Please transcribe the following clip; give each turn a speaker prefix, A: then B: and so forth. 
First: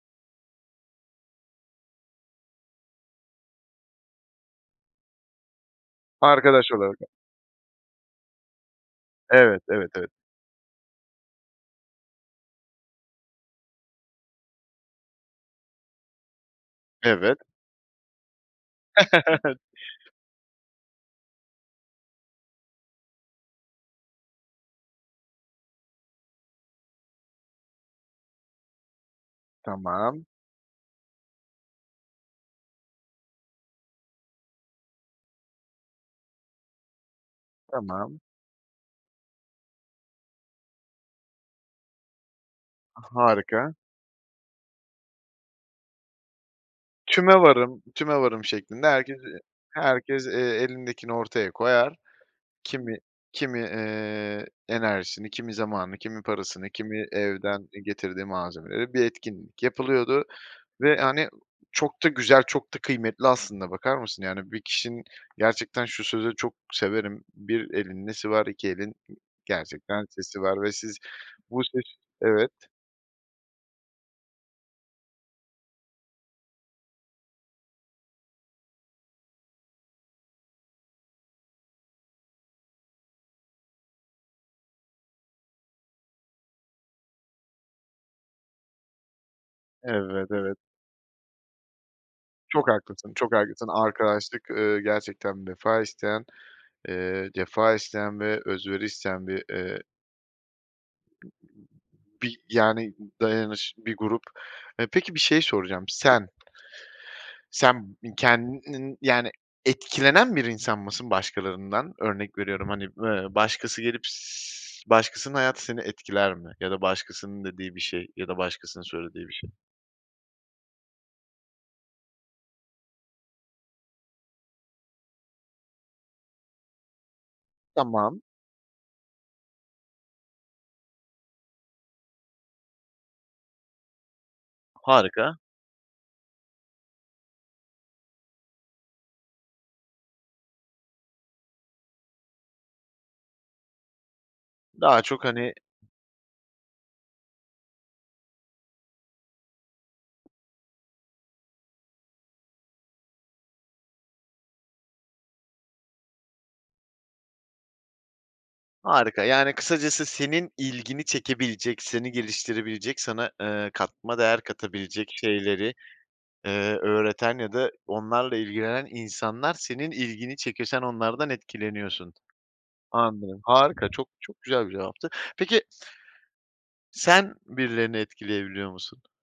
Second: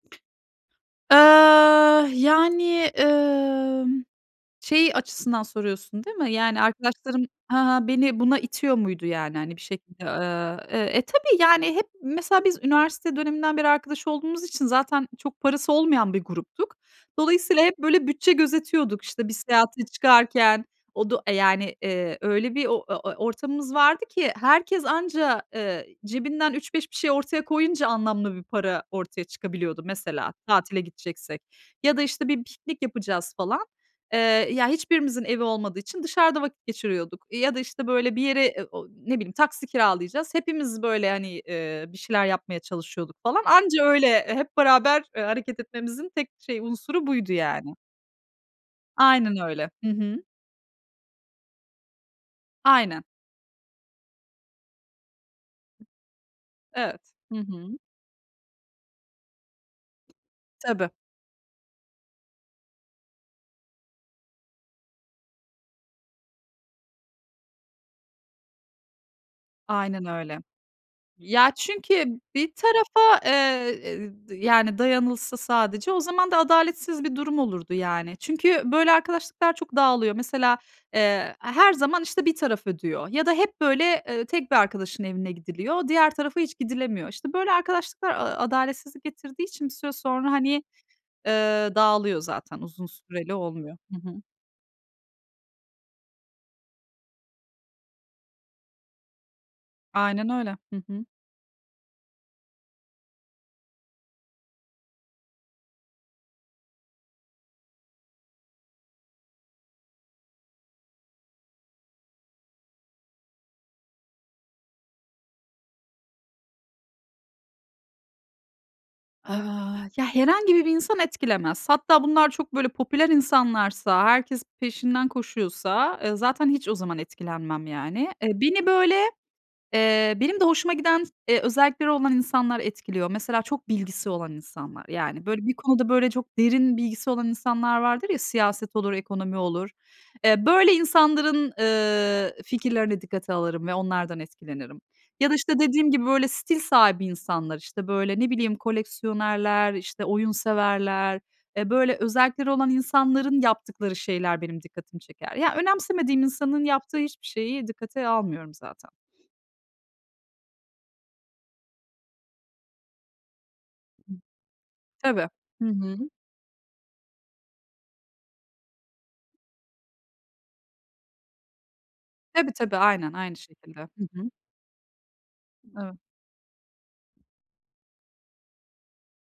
A: Iıı, yani, ımm, şeyi açısından soruyorsun, değil mi? Yani,
B: Arkadaş olarak.
A: arkadaşlarım, ha ha, beni buna itiyor muydu? Yani, hani, bir
B: Evet, evet,
A: şekilde,
B: evet.
A: ııı, eee, e, tabii. Yani, hep mesela biz üniversite döneminden beri arkadaş olduğumuz için zaten çok parası olmayan bir gruptuk.
B: Evet.
A: Dolayısıyla hep, böyle, bütçe gözetiyorduk, işte, bir seyahate çıkarken. Odu e, yani, ııı, öyle bir o ö e ortamımız vardı ki herkes anca, ııı, cebinden 3-5 bir şey ortaya koyunca anlamlı bir para ortaya çıkabiliyordu.
B: Tamam.
A: Mesela, tatile gideceksek ya da, işte, bir piknik yapacağız, falan. Iıı, ya hiçbirimizin evi olmadığı için dışarıda vakit geçiriyorduk ya da, işte, böyle,
B: Tamam.
A: bir yere, ı o ne bileyim, taksi kiralayacağız. Hepimiz, böyle, hani, ııı, bir şeyler yapmaya
B: Ha
A: çalışıyorduk, falan.
B: harika.
A: Anca öyle, hep beraber, ııı, hareket etmemizin tek şey unsuru buydu, yani.
B: Tümevarım, tümevarım şeklinde herkes,
A: Aynen
B: ııı,
A: öyle. Hı hı.
B: herkes, ııı, elindekini ortaya koyar. Kimi,
A: Aynen.
B: kimi, ııı, enerjisini, kimi zamanı, kimi parasını, kimi
A: Evet. Hı
B: evden
A: hı.
B: getirdiği malzemeleri... Bir etkinlik yapılıyordu
A: Tabii.
B: ve, hani, çok da güzel, çok da kıymetli aslında. Bakar mısın? Yani, bir kişinin gerçekten, şu sözü çok severim: "Bir elin nesi var, iki elin gerçekten
A: Aynen öyle.
B: sesi var." Ve siz
A: Ya,
B: bu ses
A: çünkü
B: Evet.
A: bir tarafa, ııı, y yani, dayanılsa sadece, o zaman da adaletsiz bir durum olurdu, yani. Çünkü böyle arkadaşlıklar çok dağılıyor. Mesela, ııı, her zaman, işte, bir taraf ödüyor ya da hep böyle, ııı, tek bir arkadaşın evine gidiliyor, diğer tarafa hiç gidilemiyor. İşte, böyle, aaa, arkadaşlıklar adaletsizlik getirdiği için bir süre
B: Evet,
A: sonra,
B: evet.
A: hani, ııı, dağılıyor zaten.
B: Çok
A: Uzun
B: haklısın çok
A: süreli
B: haklısın
A: olmuyor. Hı hı.
B: arkadaşlık, ııı, gerçekten vefa isteyen, ııı, cefa isteyen ve özveri isteyen bir ııı
A: Aynen öyle. Hı hı.
B: Bir, yani, dayanış bir grup, ııı. Peki, bir şey soracağım. Sen, sen kendinin, yani, etkilenen bir insan mısın başkalarından? Örnek veriyorum, hani, ııı, başkası gelip s başkasının hayatı seni etkiler mi? Ya da, başkasının dediği bir şey, ya da başkasının söylediği bir şey?
A: Iıı, ya, herhangi bir bir insan etkilemez. Hatta bunlar çok, böyle, popüler insanlarsa, herkes peşinden koşuyorsa, ııı, zaten hiç o zaman etkilenmem, yani.
B: Tamam.
A: Iıı, beni, böyle, ııı, benim de hoşuma giden, ııı, özellikleri olan insanlar etkiliyor. Mesela, çok bilgisi olan insanlar. Yani,
B: Harika.
A: böyle, bir konuda çok derin bilgisi olan insanlar vardır ya, siyaset olur, ekonomi olur. Iıı, böyle insanların, ııı, fikirlerini dikkate alırım ve onlardan etkilenirim.
B: Daha çok
A: Ya da,
B: hani
A: işte, dediğim gibi, böyle, stil sahibi insanlar, işte, böyle, ne bileyim, koleksiyonerler, işte, oyun severler. E, böyle, özellikleri olan insanların yaptıkları şeyler benim dikkatimi çeker. Ya, önemsemediğim insanın yaptığı hiçbir şeyi dikkate almıyorum zaten.
B: Harika. Yani, kısacası senin ilgini çekebilecek, seni geliştirebilecek, sana, ııı, katma değer katabilecek
A: Tabii. Hı
B: şeyleri,
A: hı.
B: ııı, öğreten ya da onlarla ilgilenen insanlar senin ilgini çekiyor. Sen onlardan etkileniyorsun.
A: Tabii tabii, aynen aynı
B: Anladım.
A: şekilde.
B: Harika,
A: Hı
B: çok
A: hı.
B: çok güzel bir cevaptı. Peki
A: Evet.
B: Sen birilerini etkileyebiliyor musun?